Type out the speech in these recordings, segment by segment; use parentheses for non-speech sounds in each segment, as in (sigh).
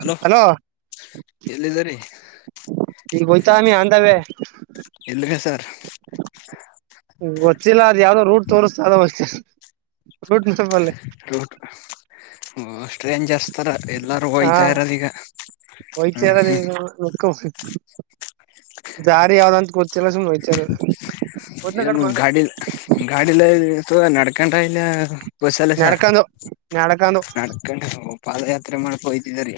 Hello, hello ಯಲ್ಲಿ ಅದಿರಿ. ಈ (inaudible) ಸ್ವಾಮಿ, ಆನ್ ದ ವೇ. ಎಲ್ಲಿಗ ಸರ್ ಗೊತ್ತಿಲ್ಲ ಯಾವ್ದೋ ರೂಟ್ ತೋರಿಸ್ತ ಅಷ್ಟೇ ರೂಟ್ ಸ್ಟ್ರೇಂಜರ್ಸ್ ತರ. ಎಲ್ಲಾರು ಹಾ ಹೋಯ್ತಾ ಇರೋದ ಈಗ ಒಯ್ತಾ ಹ್ಮ್ ಇದಾರೆ ಈಗ. ದಾರಿ ಯಾವ್ದಂತ ಗೋತಿಲ್ಲ ಸುಮ್ನೆ ಹೊಯ್ತಾಯಿರದೆ. ಏನು ಗಾಡಿ ಗಾಡಿಯಲ್ಲಿ. ಅದು ನಡಕೊಂಡು. ಇಲ್ಲ ಬಸ್ಸ ಅಲ್ಲ ಸಾರ್ ನಡ್ಕೊಂಡು ನಡ್ಕೊಂಡು ನಡ್ಕೊಂಡು ಪಾದಯಾತ್ರ ಮಾಡಿಕೊಂಡು ಹೋಯ್ತಾ - ಇದರಿ.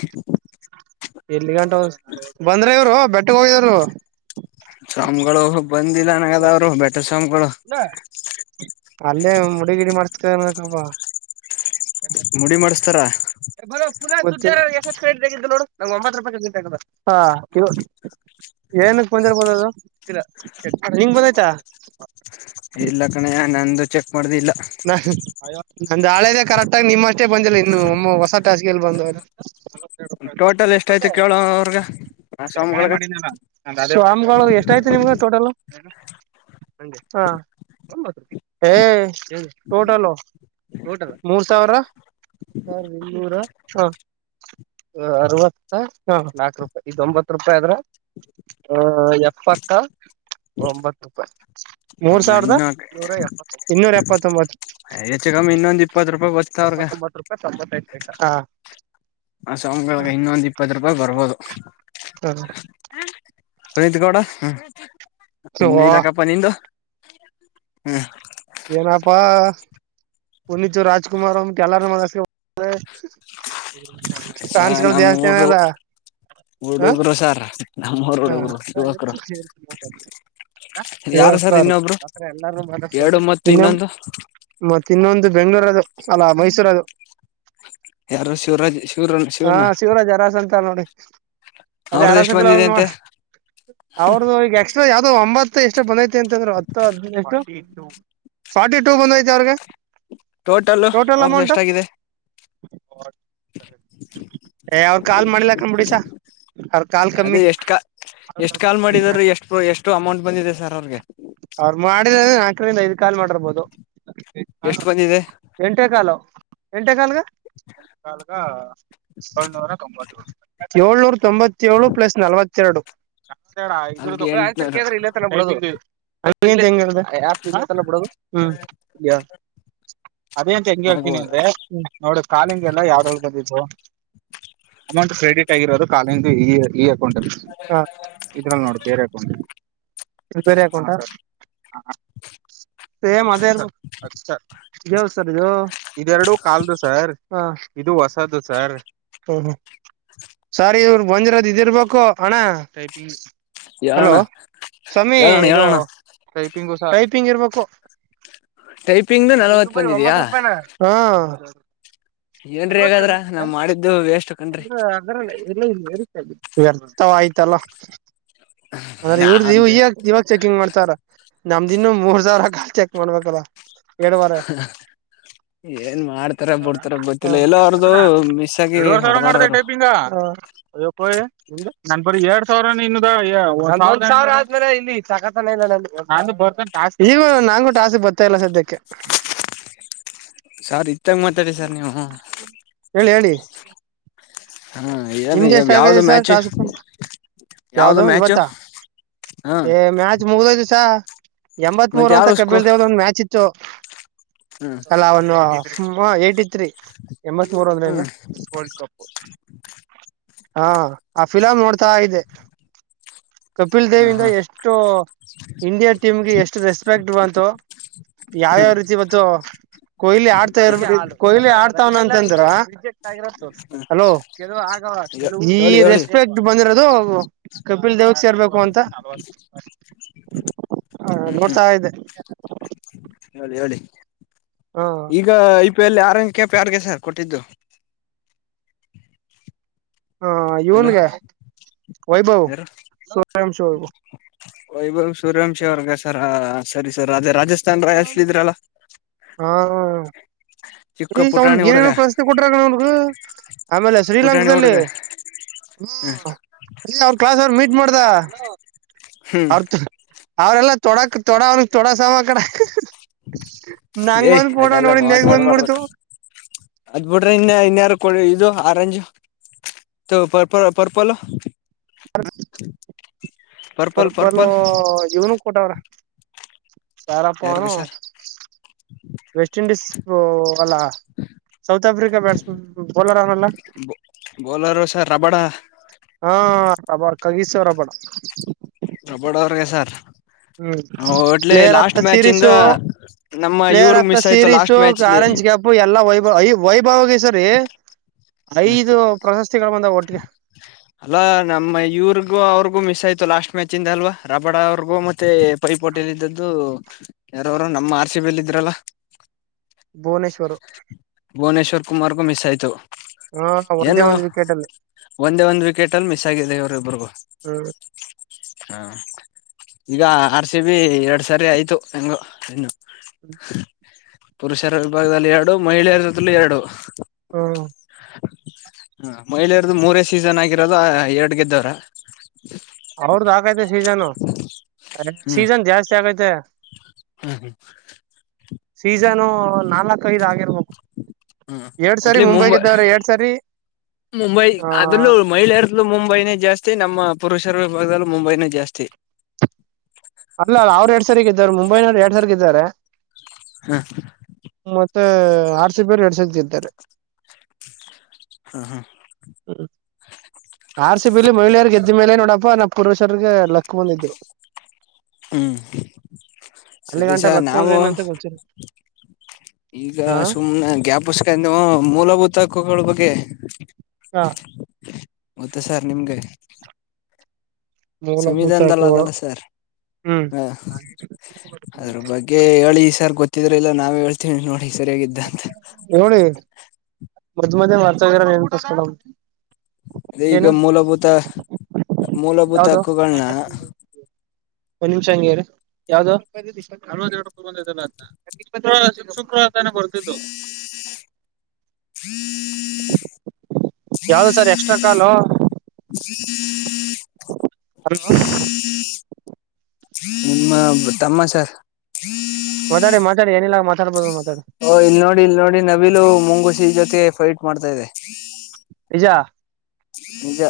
ಎಲ್ಲಿ ಗಂಟ ಬಂದ್ರ ಇವ್ರು ಬೆಟ್ಟಗ ಹೋಗಿದವರು. ನಮಗಳು- ಬಂದಿಲ್ಲ ನನಗದ ಅವರು ಬೆಟ್ಟ ಸ್ವಾಮಿಗಳು. ಇಲ್ಲ ಅಲ್ಲೇ ಮುಡಿಗಿಡಿ ಮಾಡಸ್ ಅಂತಿಂದ್ರ ಪಾ. ಮುಡಿ ಮಾಡಸ್ತಾರೆ. ನ ಒತ್ತು ರೂಪಾಯ ಹ ಇ ಏನಕ್ ಬಂದಿರಬೋದ ನಿಂಗ ಬಂದೈತ. ಇಲ್ಲ ಕಣೆ ನಂದು ಚೆಕ್ ಮಾಡ್ದಿಲ್ಲ ನಾ ಅಯೋ ನಂದು ಹಳೆದೇ ಕರೆಕ್ಟ್ ಆಗ ನಿಮ್ಮಷ್ಟೇ ಬಂದಿಲ್ಲ ಇನ್ನು ಒಮ್ಮ ಹೊಸ ಟಾಸ್ಕೆಲಿ ಬಂದವ. ಟೋಟಲ್ ಎಷ್ಟಯ್ತು ಕೇಳೋ ಅವ್ರಗ (unintelligible) ಆ ಸ್ವಾಮಿಗಳಿಗೆ ಸ್ವಾಮ್ ಗಳು ಎಷ್ಟಯ್ತು ನಿಮ್ಗೆ ಟೋಟಲು (unintelligible) ಹ ಹೇ ಟೋಟಲು ಟೋಟಲ್ ಮೂರ್ ಸಾವ್ರ ಇನ್ನೂರ ಹ (unintelligible) ಅರವತ್ತ ಹಾ ನಾಕ್ ರೂಪಾಯಿ ಇದೊಂಬತ್ತು ರೂಪಾಯಿ ಅದ್ರ ಹ ಎಪ್ಪತ್ತ ಒಂಬತ್ ರೂಪಾಯಿ. ಹ ಮೂರ್ ಸಾವ್ರದ ಇನ್ನು ಇನ್ನೂರ ಎಪ್ಪತ್ತೊಂಬತ್ತು. ಹೇ ಹೆಚ್ಚು ಕಮ್ಮಿ ಇನ್ನೊಂದ್ ಇಪ್ಪತ್ ರೂಪಾಯಿ ಬತ್ತತವ್ರಗೆ. ಹಾ ಆ ಸೌಂಡ್ ಗಳ್ಗೆ ಇನ್ನೊಂದ್ ಇಪ್ಪತ್ತು ರೂಪಾಯಿ ಬರ್ಬೋದು. (inaudible) ಹ್ಮ ಪುನೀತ್ ಗೌಡ ಹ್ಮ್ ಇನ್ನು ಓ ಇಲ್ಲಕ್ಕಪ್ಪ ನಿಂದು ಹ್ಮ ಏನಪ್ಪಾ ಪುನೀತ್ ರಾಜಕುಮಾರ ಅಂದ್ ಬಿಟ್ಟು ಎಲ್ಲಾರ್ನು ಮಾತಾಡ್ (unintelligible) ಸಾ ನಮ್ಮೂರು ಹ ಹುಡುಗರು ಸಾರ್ ನಮ್ಮೂರು ಹ ಹುಡುಗರು ಯುವಕರು (unintelligible) ಯಾರು ಸರ್ ಇನ್ನೊಬ್ರು ಎರಡು ಮತ್ತು ಇನ್ನೊ ಇನ್ನೊಂದು ಮತ್ ಇನ್ನೊಂದು ಬೆಂಗ್ಳೂರದು. ಅಲ್ಲಾ ಮೈಸೂರದು ಯಾರು ಶಿವರಾಜ್ ಶಿವರ ಹಾ ಶಿವನ. ಶಿವರಾಜ್ ಅರಸ್ (inaudible) ಅದೇ ಅವ್ರದ್ದು ಅರಸ ಎಷ್ಟು ಫಿಲಂ ಬಂದಿದೆ ಅಂತೆ. ನೋಡ್ ಅವ್ರದು ಈಗ ಎಕ್ಸ್ಟ್ರಾ ಯಾವ್ದೋ ಒಂಬತ್ತು ಎಷ್ಟೋ ಬಂದೈತ್ ತ್ತೆಅಂತಂದ್ರು ಹತ್ತೋ ಹದ್ನೆಂಟು ಫಾರ್ಟಿ ಫಾರ್ಟಿ ಟೂ ಬಂದೈತೆ ಅವ್ರ್ಗೆ ಟೋಟಲ್ಲು ಅವ್ರ್ದ್ ಎಷ್ಟಾಗಿದೆ? ಏ ಅವ್ರ ಕಾಲ್ ಮಾಡಿಲ್ಲ ಕಣ್ಬಿಡಿ ಸಾ ಅವ್ರ ಕಾಲ್ ಅದೇ ಕಮ್ಮಿ ಎಷ್ಟ್ ಕಾ ಎಷ್ಟ್ ಕಾಲ್ ಮಾಡಿದಾರು ಎಷ್ಟ್ ಎಷ್ಟು ಅಮೌಂಟ್ ಬಂದಿದೆ ಸರ್ ಅವ್ರ್ಗೆ? ಅವ್ರ್ ಮಾಡಿದ್ ಅದೇ ನಾಕ್ರಿಂದ್ ಐದ್ ಕಾಲ್ ಮಾಡಿರ್ಬೋದು, ಎಷ್ಟು ಬಂದಿದೆ ಎಂಟೇ ಕಾಲು. ಎಂಟೆ ಕಾಲ್ಗ, ಎಂಟ್ ಕಾಲ್ಗ, ಏಳ್ನೂರ (unintelligible) ಏಳ್ನೂರ್ ತೊಂಬತ್ತೇಳು ಪ್ಲಸ್ ನಲ್ವತ್ತೆರಡು. ಬ್ಯಾಕ್ ಸೈಡ್ ಆ ಇದ್ರುದು ಅಲ್ಲಿಗೆ (unintelligible) ಯಾಂಕರ್ ಎಂಟುನೂರು ಕೇಳದ್ರೆ ಇಲ್ಲೇ ತಾನ್ (unintelligible) ಬರೋದು. ಅಲ್ಲಂಗ (inaudible) (unintelligible) ಹ್ಯಾಪಬುಡದು ಹ ಹೇಳ ಅದೇ ಅಂತ ಹೆಂಗ ಹೇಳ್ತೀನಿ ಆಗ್ಬೋದು ಅಂದ್ರೆ ನೋಡು ಕಾಲಿಂಗ್ ಎಲ್ಲ ಯಾವ್ದರಲಿಬಂದಿದ್ದು. ಅಮೌಂಟ್ ಕ್ರೆಡಿಟ್ ಆಗಿರೋದು. ಕಾಲಿಂದೆ ಇ ಈ ಈ (unintelligible) ಅಕೌಂಟು ಇದ್ರಲ್ ನೋಡ್ ಬೇರೆ ಅಕೌಂಟ ಬೇರೆ ಅಕೌಂಟಾ. ಸೇಮ್ ಅದೇ ಅಲ್ವ ಸರ್, ಇದೇನ್ ಸರ್ ಇದೆರಡು ಕಾಲ್ದು ಸರ್ ಇದು ಹೊಸದು ಸರ್, ಸರ್ ಇವರ್ಗ್ಗ್ ಬಂದಿರೋದು ಇದಿರ್ಬೇಕು ಅಣ ಟೈಪಂಗ್ಸ್. ಹೇಳಣ್ಣ ಹೇಳಣ್ ಹೇಳಣ, ಟೈಪಿಂಗು ಸಹಟೈಪಿಂಗ್ ಇರ್ಬೇಕು. ಟೈಪಿಂಗ್ ನಲ್ವತ್ ಬರಿ ಬಂದಿದ್ಯಾ ಒಂಬತ್ತು ರೂಪಾಯ್ನ ಹ (unintelligible) ಏನ್ರೀ ಹೀಗಾದ್ರ ನಾವ್ ಮಾಡಿದ್ದು ವೇಷ್ಟು ಕಣ್ರಿ (inaudible) ವ್ಯರ್ಥವಾಯ್ತಲ್ಲ. ಅಂದ್ರೆ ನಾ ಇವ್ರ್ದು ಈವ ಅಂತೆ ಈವಾಗ ಚೆಕಿಂಗ್ ಮಾಡ್ತಾವ್ರ ನಮ್ದ್ ಇನ್ನು ಮೂರ್ ಸಾವಿರ ಕಾಲ್ ಚೆಕ್ ಮಾಡ್ಬೇಕಲ್ಲ ಎರಡುವರೆ ಏನ್ ಮಾಡ್ತಾರ ಬಿಡ್ತಾರೊ ಹ ಗೊತ್ತಿಲ್ಲ ಎಲ್ಲೋ ಅವ್ರದುಮಿಸ್ ಆಗಿ ಹೊಡದಾರ ಅವರು. ಅಯ್ಯಪ್ಪ ಯ ನನ್ ಬರಿ ಎರಡ್ ಸಾವಿರನೇ ಇನ್ನದೆ ಎರಡ್ಸಾವ್ರ ಆದ್ಮೇಲೆ ಇನ್ನು ಇಲ್ಲಿ ತಕತನೇ ಇಲ್ಲ ನಂದು (unintelligible) ಈಗ ನಂಗೂ ಟಾಸ್ಕ್ ಬರ್ತಾ ಇಲ್ಲ ಸದ್ಯಕ್ಕೆ. ಸರ್ ಇತ್ತಾಗ ಮಾತಾಡಿ ಸರ್ ನೀವು ಹಾ ಹೇಳಿ ಹೇಳಿ ಏನ್ ನಿಮ್ದ ಎಷ್ಟ್ ಯಾವ್ದು ಆಗದೆ ಮ್ಯಾಚ್ ಸರಟಾಸ್ಕು ಯಾವ್ದು ಇವತ್ತ ಹಾ ಏ ಮ್ಯಾಚ್ ಮುಗ್ದೋಯ್ತು ಸಾ ಮತ್ತೆ ಎಂಬತ್ಮೂರು ಅಂತ ಯಾವ್ದ ಸ್ಕೂ ಕಪಿಲ್ ದೇವ್ದ ಒಂದ್ ಮ್ಯಾಚ್ ಇತ್ತು. ಹ್ಮ್ ಅಲ್ಲ ಅವ್ನು ಟಿ (inaudible) ತ್ರಿ ಎಂಬತ್ ಮೂರ್ ಅಂದ್ರೆ ಏನು, ಹ್ಮ್ ವರ್ಲ್ಡ್ ಕಪ್ಪು ಹಾ ಫಿಲಾಮನೊಡ್ತಾ ಇದೆ. ಕಪಿಲ್ ದೇವ ಇಂದ ಹ ಎಷ್ಟು ಇಂಡಿಯಾ ಟೀಮ್ಗೆ ಎಷ್ಟು ರೆಸ್ಪೆಕ್ಟ್ ಬ ತೋ (inaudible) ಹಾ ಯಾವ್ಯಾವ ರೀತಿ ಇವತ್ತು (unintelligible) ಕೊಹ್ಲಿ ಆಡ್ತಾ ಇರ್ ಕೊಹ್ಲಿ ಆಡ್ತಾವನ ಅಂತಂದ್ರ ಹಲೋ (unintelligible) (unintelligible) (inaudible) ಈ ಹೇಳಿ ಹೇಳಿ ರೆಸ್ಪೆಕ್ಟ್ ಬಂದಿರದು ಕಪಿಲ್ ದೇವಕ್ ಸೇರ್ಬೇಕು ಅಂತಹ ಹ್ಮ್ ಹ್ಮ್ ನೋಡ್ತಾ ಇದೆ ಹೇಳಿ ಹೇಳಿ (inaudible) ಈಗ ಉಪ್ಪಲ್ಲಿ ಆರಂಗ ಪ್ಯಾರ್ ಯಡ್ಗೆ ಸರ್ ಕೊಟ್ಟಿದ್ದು (unintelligible) ಹಾ ಹಲೋ ಇವನ್ಗೆ ವೈಭವ ಯಾರು ಸೂರ್ಯವಂಶಿ ವೈಭವ್ ಸೂರ್ಯಾಂಶಿ ಅವರ್ಗ ಸರ್ ಸರಿ ಸರ್ ಅದೇ ರಾಜಸ್ ರಾಜಸ್ಥಾನ್ ರಾಯಲ್ಸ್ ಅಲ್ಲಿ ಇದ್ರಲ್ಲ ಹಾ ಹಾ ಚಿಕ್ಕ ಪುಟಾಣಿ ಅವ್ನ್ಗ ಹುಡುಗ ಏನೋ ಪ್ರಶಸ್ತಿ ಕೊಟ್ರಣ ಅವಗ ಆಮೇಲೆ ಪುಟಾಣಿ ಶ್ರೀಲಂಕಲ್ಲಿ ಹುಡುಗ ಹ್ಮ ಅವರ ಕ್ಲಾಸ್ ಅವ್ರು ಮೀಟ್ ಮಾಡ್ದ ಹ್ಮ್ ಅರ್ಥ ಅವ್ರೆಲ್ಲ ತೊಡಾಕ್ ತೊಡ ಅವ್ರ ತೊಡಸ ಕಡ ಏಯ ಅದೆಲ್ಲ ನೆಗ್ ಮಾತಾಡ್ಬಾರ್ದ ಬಂದ್ಬಿಡ್ತು ಅದ್ ಬಿಟ್ರೆ ಇನ್ ಇನ್ಯಾರು ಇದು orange purple purple purple purple purple ಇವನು ಕೊಟ ಅವ್ರ ಯಾರಪ್ಪ ಅವನು ಯಾರ್ಗೆ ಸರ್ ವೆಸ್ಟ್ ಇಂಡೀಸ್ ಅಲ್ಲ ಸೌತ್ ಆಫ್ರಿಕಾ ಬ್ಯಾಟ್ಸ್ ಬೌಲರ್ ಅವನಲ್ಲ ಬೌಲರು ಸರ್ ರಬಡ ಹಾ ರಾಬಡ್ (unintelligible) ರಬ್ಬಡ ರಾಬಡ್ ಅವ್ರಗೆ ಸರ್ ಹ್ಮ್ ಒಟ್ಲಿ player of last the match ಇಂದ ಸೀರೀಸು ನಮ್ಮ ಪ್ಲೇಯರ್ ಇವ್ರಗ್ ಆಫ್ ದ ಮಿಸ್ ಆಯ್ತು ಲಾಸ್ಟ್ ಸೀರೀಸು ಮ್ಯಾಚ್ಲಿ ಆರೆಂಜ್ ಕ್ಯಾಪ್ ಎಲ್ಲಾ ವೈಭ ವೈಭವ ಸರ್ (unintelligible) ಹ್ಮ ಅಲ್ಲ ನಮ್ಮ ಇವ್ರಿಗೂ ಅವ್ರಿಗೂ ಮಿಸ್ ಆಯ್ತು ಲಾಸ್ಟ್ ಮ್ಯಾಚ್ಂದ ಅಲ್ವಾ ರಾಬಡ ಅವ್ರಗೂ ಮತ್ತೆ ಪೈಪೋಟಿಲ್ಲಿ ಇದ್ದದ್ದು ಯಾರವರು ನಮ್ಮ ಆರ್ಸಿಬಿಲ್ ಇದ್ರಲ್ಲ ಭುವನೇಶ್ವರು ಭುವನೇಶ್ವರ್ ಕುಮಾರ್ಗೂ ಮಿಸ್ ಆಯ್ತು ಹಾ ಒಂದೇ ಏನು ಒಂದ್ ವಿಕೆಟ್ ಅಲ್ಲಿ ಒಂದೇ ಒಂದ್ ವಿಕೆಟ್ ಅಲ್ಲಿ ಮಿಸ್ ಆಗಿದೆ ಇವರು ಇಬ್ರುಗೂ ಹ್ಮ್ ಹಾ ಈಗ ಆರ್ ಸಿ ಬಿ ಎರಡ್ ಸಾರಿ ಆಯ್ತು ಹೆಂಗು ಇನ್ನು (unintelligible) ಪುರುಷರ ವಿಭಾಗದಲ್ಲಿ ಎರಡು, ಮಹಿಳೆಯರ ಜೊತೆಲು ಎರಡು. ಹ್ಮ್. ಹ ಮಹಿಳೆಯರದು ಮೂರೇ ಸೀಸನ್ ಆಗಿರೋದು ಎರಡ್ ಗೆದ್ದವರೇ. ಅವ್ರದ್ದು ಆಗೈತೆ ಸೀಸನ್ ಏನು ಸೀಸನ್ ಜಾಸ್ತಿ ಆಗೈತೆ. ಹ್ಮ ಹ್ಮ್ ಸೀಸನು ನಾಲ್ಕೈದು ಆಗಿರಬೇಕು. ಹ್ಮ ಒಟ್ಲಿ ಮುಂಬೈ ಗೆದ್ದವ್ರೆ ಎರಡ್ ಸಾರಿ ಮುಂಬೈ ಆ ಅದ್ರಲ್ಲೂ ಮಹಿಳೆಯರಲ್ಲೂ ಮುಂಬೈನೇ ಜಾಸ್ತಿ ಜಾಸ್ತಿ ನಮ್ಮ ಪುರುಷರ ವಿಭಾಗದಲ್ಲೂ ಮುಂಬೈನೇ ಜಾಸ್ತಿ. ಮುಂಬೈ ನವರು ಎರಡು ಸರಿ ಗೆದ್ದರೆ ಹಾ. ಮತ್ತ ಆರ್‌ಸಿಬಿ ಯವರು ಎರಡು ಸಾರಿ ಗೆದ್ದವರೇ. ಹಾ ಹಾ ಆರ್ಸಿಬಿಲಿ ಮಹಿಳೆಯರ ಗೆದ್ದ ಮೇಲೆ ನೋಡಪ್ಪಾ ನಮ್ ಪುರುಷರಿಗೆ ಲಕ್ಕು ಬಂದಿದ್ರು ಹ್ಮ್ ಅಲ್ಲಿ ಸರಿ ಗಂಟ ಸರ್, ಲಕ್ಕು ಅಂದ್ರೆ ನಾವು ಏನಂತ ಗೊತ್ತಿಲ್ಲ ಈಗಾ ಹಾ ಸುಮ್ನೆ ಗ್ಯಪಸ್ಕೊಂಡು ಮೂಲಭೂತ್ ತಕ್ಕುಗಳ ಬಗ್ಗೆ ಹಾ ಮತ್ತೆ ಸರ್ ನಿಮ್ಗೆ. ಮೂಲಭೂತ ಸಂವಿಧಾನದಲ್ಲ ಹಕ್ಕುಗಳು ಅದಲ್ಲ ಸರ್ ಹ್ಮ್ ಹ ಅದ್ರ ಬಗ್ಗೆ ಹೇಳಿ ಸರ್ ಗೊತ್ತಿದ್ರ ಇಲ್ಲ ನಾವೇ ಹೇಳ್ತಿವಿ ನೋಡಿ. ಸರಿಯಾಗಿದ್ದಂತ ನೋಡಿ ಮದ್ ಮಧ್ಯ ಮರ್ತೋಗಿರೋದ್ ನೆನಪುಸ್ಕುಳವು ಅದೇ, ಈಗ ಮೂಲಭೂತ ಮೂಲಭೂತ ಯಾವ್ದು ಹಕ್ಕುಗಳನಾ ಒಂದ್ ನಿಮಿಷ ಹಂಗೆ ಇರಿ, (inaudible) ತಾನೆ ಬರ್ತಿದ್ದು ಯಾವ್ದ ಸರ್ ಎಕ್ಸ್ಟ್ರಾ ಕಾಲು (inaudible) ಹಲೋ ನಿಮ್ಮ ತಮ್ಮಾ ಸಾರ್ ಮಾತಾಡಿ ಮಾತಾಡಿ ಏನಿಲ್ಲ ಮಾತಾಡಬಹುದು ಅವ್ನ. ಓ ಇಲ್ ನೋಡಿ ಇಲ್ ನೋಡಿ ನವಿಲು ಮುಂಗುಸಿ ಜೊತೆ ಫೈಟ್ ಮಾಡ್ತಾ ಇದೆ. ಯಾ ನಿಜ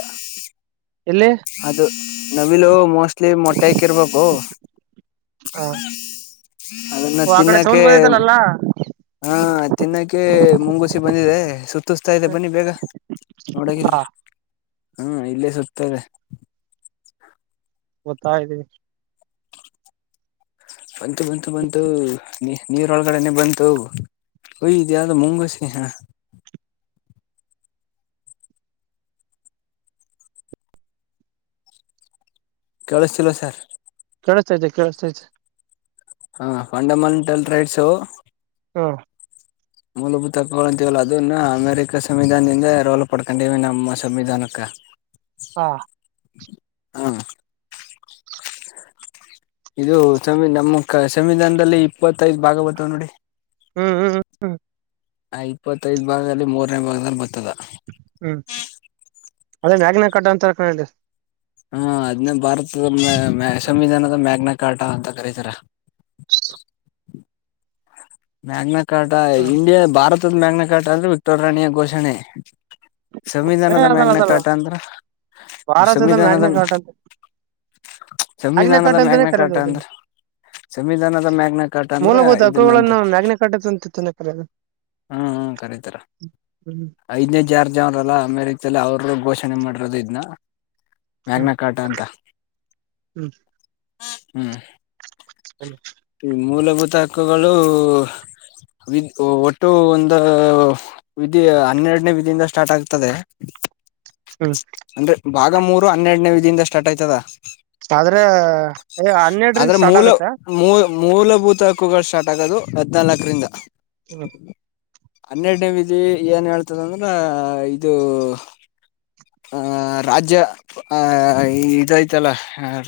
ಎಲ್ಲಿ ಅದು ನವೀಲೂ ಮೊಸ್ಲಿ ಮೊಟ್ಟೆ ಇಕ್ಕಿರಬೇಕು. ಆ ಅದನ್ನ ಓ ಆಕಡೆ ಸೌಂಡು ಬಂದೈತ ಅಲ್ಲಾ. ಆ ತಿನ್ನಕ್ಕೆ ಮುಂಗುಸಿ ಬಂದಿದೆ ಸುತ್. ತುಸ್ತಾ ಇದೆ ಬನ್ನಿ ಬೇಗಾ ನೋಡಗಿದ್ರ ಹಾ ಹ್ಮ ಇಲ್ಲೇ ಸುತ್ತಾಯಿದೆ. ಬತ್ತಾ ಇದೀನಿ. ಬಂತು ಬಂತು ಬಂತು ನೀ ನೀರೊಳಗಡೆನೆ ಬಂತು ಓಯ್ ಇದ್ಯಾವುದೋ ಮುಂಗುಸಿ ಹ. ಕೇಳಸ್ತಿಲ್ವಾ ಸಾರ್. ಕೆಳಸ್ತೈತೆ ಕೆಳಸ್ತೈತೆ. ಹಾ ಫಂಡಮಂಟಲ್ ರೈಟ್ಸು. ಹ್ಮಂ ಮೂಲಭೂತ ಹಕ್ಕುಗಳು ಅಂತಿವಲ ಅದುನ್ನ ಅಮೇರಿಕ ಸಂವಿಧಾನದಿಂದ ರೋಲ್ ಪಡಕಂಡಿವೆ ನಮ್ಮ ಸಂವಿಧಾನಕ್ಕ. ಹಾ ಹಾ ಇದು ಸಂವಿ, ನಮ್ಮ ಕ ಸಂವಿಧಾನದಲ್ಲಿ ಇಪ್ಪತ್ತೈದ್ ಭಾಗ ಬತ್ತವ್ ನೋಡಿ. ಹ್ಮ್ ಹ್ಮ್ ಹ್ಮ್. ಆ ಇಪ್ಪತ್ತೈದ್ ಭಾಗದಲ್ಲಿ ಮೂರನೇ ಭಾಗದಲ್ಲಿ ಬತ್ತದ. ಹ್ಮ್ ಅದೇ ಮ್ಯಾಗಿನ ಕಟ್ಟಾ ಅಂತ ಆಕಂಡ ಇದೆ. ಹೂಂ ಅದ್ನ ಭಾರತದ ಸಮ್ಯ ಸಂವಿಧಾನದ ಮ್ಯಾಗ್ನ ಕಾಟಾ ಅಂತ ಕರೀತಾರ. ಮ್ಯಾಗಮ್ಯತ್ (unintelligible) ಕಾಟಾ ಹ ಇಂಡಿಯಾ ಭಾರತ್ ವಿತ್ತದ ಮ್ಯಾಗ್ನ ಕಾಟ ಅಂದ್ರೆ ವಿಕ್ಟೋರ್ ರಾಣಿಯ ಘೋಷಣೆ. ಏ ಸಂವಿಧಾನದ ಅದಲ್ಲ ಮ್ಯಾಗ್ನ ಅದಲ್ಲ ಕಾಟ ಅಂದ್ರ? ಭಾರತದ ಸಂವಿಧಾನದ ಮ್ಯಾಗ್ನ ಕಟ್ಟ ಅಂತ (unintelligible) ಸಂವಿಧಾನದ ಮ್ಯಾಗ್ನೆಕಾಟ್ ಅಂತಾನೇ ಮ್ಯಾಗ್ನ ಕರೆಯೋದು ಕಾಟಾ ಅದನ್ನ ಅಂದ್ರಾ? ಸಂವಿಧಾನದ ಮ್ಯಾಗ್ನ ಕಾಟ ಅಂದ್ರ ಇದನ್ನ ಅಂತಾರ. ಕಾಟ ಅಂತಾನೇ (unintelligible) ಕರೆಯದು. ಹ್ಮ ಹ್ಮ್ ಕರೀತರಾ. ಹ್ಮ್ ಐದನೆದ್ ಜಾರ್ಜ್ ಅವ್ರಲ್ಲಾ ಅಮೆರಿಕ್ದಲ್ಲಿ, ಅವ್ರು ಘೋಷಣೆ ಮಾಡಿರೋದು ಇದ್ನ. ಹ್ಮ್ ಮ್ಯಾಗ್ನ ಕಾಟ ಅಂತಾ. ಹ್ಮ್ (unintelligible) ಹ್ಮ್, ಇಲ್ ಹ್ಮ್ (unintelligible) ಮೂಲಭೂತ್ ಇಂತಾ ಹಕ್ಕುಗಳು, ವಿದ್ ಒಟ್ ಒಟ್ಟು ಒಂದು, ವಿಧಿ ಹನ್ನೆರಡನೇ ವಿಧಿಯಿಂದ ಸ್ಟಾರ್ಟ್ ಆಗ್ತದೆ. ಹ್ಮ್ ಅಂದ್ರೆ ಭಾಗ ಮೂರು ಹನ್ನೆರಡನೇ ವಿಧಿಯಿಂದ ಸ್ಟಾಟ್ ಆಯ್ತದ? ಆದ್ರಾ (unintelligible) ಏ ಹನ್ನೆರಡರಿಂದ ಆದ್ರೆ ಸ್ಟಾರ್ಟ್ ಮೂಲ ಆಗತ್ತಾ. ಮೂ ಮೂಲಭೂತ ಹಕ್ಕುಗಳು ಸ್ಟಾರ್ಟ್ ಆಗೋದು ಹದಿನಾಲ್ಕರಿಂದ. ಹ್ಮ ಹನ್ನೆರಡನೇ ವಿಧಿ ಏನ್ ಹೇಳ್ತದಂದ್ರ, ಇದು ಹಾ ರಾಜ್ಯ ಹಾ ಇದೈತಲ್ಲಾ,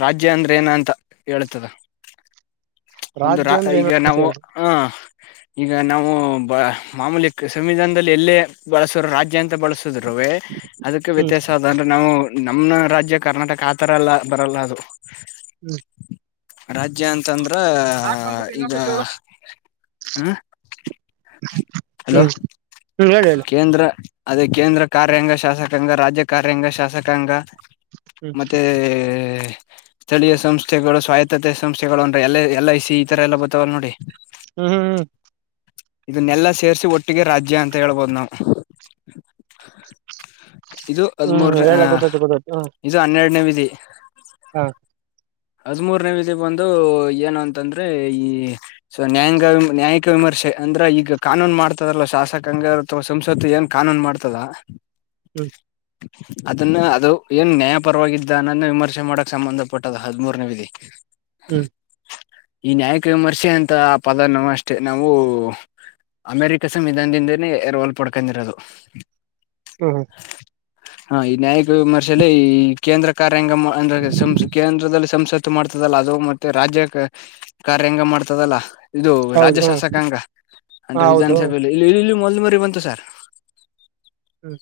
ರಾಜ್ಯ ಅಂದ್ರ ಏನ ಅಂತ ಹೇಳ್ತದ. (unintelligible) ಒಂದು ರಾ, ರಾಜ್ಯ ಅಂದ್ರೆ ಏನು ಈಗಾ ಅಂತ ನಾವು ಹೇಳ್ರಿ ಅ ಈಗ ನಾವು ಬ ಮಾಮೂಲಿ ಸಂವಿಧಾನದಲ್ಲಿ ಎಲ್ಲೇ ಬಳಸೋರು ರಾಜ್ಯ ಅಂತ ಬಳಸ್ (unintelligible) ಅದಕ್ಕೆ ಹ್ಮ್ ವ್ಯತ್ಯಾಸ ಅದ್ ಅಂದ್ರೆ ನಾವು ನಮ್ಮ ರಾಜ್ಯ ಕರ್ನಾಟಕ, ಆತರ ಎಲ್ಲ ಬರಲ್ಲ ಅದು. ಹ್ಮ್ ರಾಜ್ಯ ಅಂತಂದ್ರ ಅಂದ್ರೇ ಬಂದ್ಬಿಟ್ಟು ಈಗ ಇನ್ನೊಂದ್ಸತಿ ಹೇಳು ಹ್ಞಾಂ ಹಲೋ, ಹ್ಮ್ ಹ್ಮ್ ಹೇಳಿ ಹೇಳಿ ಕೇಂದ್ರ ಅದೇ ಕೇಂದ್ರ ಕಾರ್ಯಾಂಗ, ಶಾಸಕಾಂಗ, ರಾಜ್ಯ ಕಾರ್ಯಾಂಗ, ಶಾಸಕಾಂಗ ಹ್ಮ್ ಮತ್ತೇ ಸ್ಥಳೀಯ ಸಂಸ್ಥೆಗಳು, ಸ್ವಾಯತ್ತತೆ ಸಂಸ್ಥೆಗಳು ಅಂದ್ರ, ಎಲ್ ಎಲ್ ಐ ಸಿ ಈ ತರ ಎಲ್ಲಾ ಬರ್ತಾವಲ್ಲ ನೋಡಿ ಹ್ಮ್ ಹ್ಮ್ ಹ್ಮ್ ಇದನ್ನೆಲ್ಲ ಸೇ ಸೇರಿಸಿ ಒಟ್ಟಿಗೆ ರಾಜ್ಯ ಅಂತ ಹೇಳ್ಬೋದು ನಾವು ಇದು ಹ್ಮ್ ಹ್ಮ್ ಹದಮ್ಮೂರ ಅ ಹೇಳ ಗೊತ್ತಾಯ್ತು ಗೊತ್ತಾಯ್ತು ಹ್ಮ್ ಇದು ಹನ್ನೆರಡನೇ ವಿ ದೇ ಹಾ ಹದ್ಮೂರನೇ ವಿಧಿ ಬಂದು ಏನು ಅಂತಂದ್ರೆ ಈ ಸ ನ್ಯಾಯಾಂಗ ನ್ಯಾಯಾಂಗ ವಿಮರ್ಶೆ ಅಂದ್ರ ಈಗ ಕಾನೂನ್ ಮಾಡ್ತದಲ್ಲ ಶಾಸಕಾಂಗ ಅಥವಾ ಸಂಸತ್ತು ಏನ್ ಕಾನೂನ್ ಮಾಡ್ತದ ಹ್ಮ್ ಅದನ್ನ ಅದು ಏನ್ ನ್ಯಾಯ ಪರವಾಗಿದ್ದ ಇದ್ದ ಅಂತ ವಿಮರ್ಶೆ ಮಾಡಕ್ ಸಂಬಂಧ ಪಟ್ಟದ ಹದಮೂರನೇ ವಿಧಿ ಹೂ ಈ ನ್ಯಾಯಕ ವಿಮರ್ಶೆ ಅಂತ ಪದ ನಾವು ಅಷ್ಟೇ ನಾವು ಅಮೇರಿಕ ಸಂವಿಧಾನದಿಂದ ಎರವಲು ಪಡೆದ ಕೊಂಡಿರೋದ ಹೂ ಹು ಹಾ ಈ ನ್ಯಾಯಕ ವಿಮರ್ಶಲ್ಲಿ ಈ ಕೇಂದ್ರ ಕಾರಂಗಮ ಅಂದ ರಸ್ಕಿಮ ಕೇಂದ್ರ ಸಂಸತ್ತು ಮಾಡ್ತದಲ್ಲ ಅದು ಮತ್ತ ರಾಜ್ಯ ಕಾರ್ಯಾಂಗ ಮಾಡ್ತದಲ್ಲ ಇದು ರಾಜ್ಯ ಹೌದು ಹ್ಮ್ ಶಾಸಕಾಂಗ ಯಾಂಡ ವಿಧಾನ ಹೌದು ಸಭೆಯಲ್ಲಿ ಇಲ್ಲಿ ಇಲ್ಲಿ ಮೊ ಕುರಿಮರಿ ಬಂತು ಸರ್ ಹ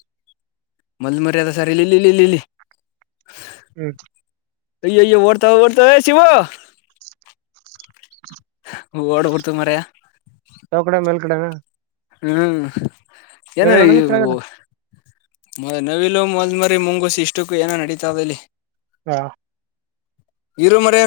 ಮಂದ ಮರ್ಯಾದ ಸರಿ ಇಲ್ಲಿ ಇಲ್ಲಿ ಇಲ್ಲಿ ಇಲ್ಲಿ ಇಲ್ಲಿ ಹೂ ಅಯ ಅಯ್ಯ ಓಡ್ತಾವ್ ಓಡ್ತಾವ್ವ ಶಿವು ಡೀ ಓಡ್ಬಿಡ್ತು ಮಾರಾಯ ಕಡಗ ಹೂ ಏನ ಇವು ಕೆಳಗಡೆ ಮ ನವಿಲು ಮೊಲದ್ ಮರಿ ಮುಂಗಸಿ ಇಷ್ಟಕ್ಕೂ ಏನೋ ನಡೀತವ ಇಲ್ಲಿ ಹಾ ಇರು ಮಾರಾಯ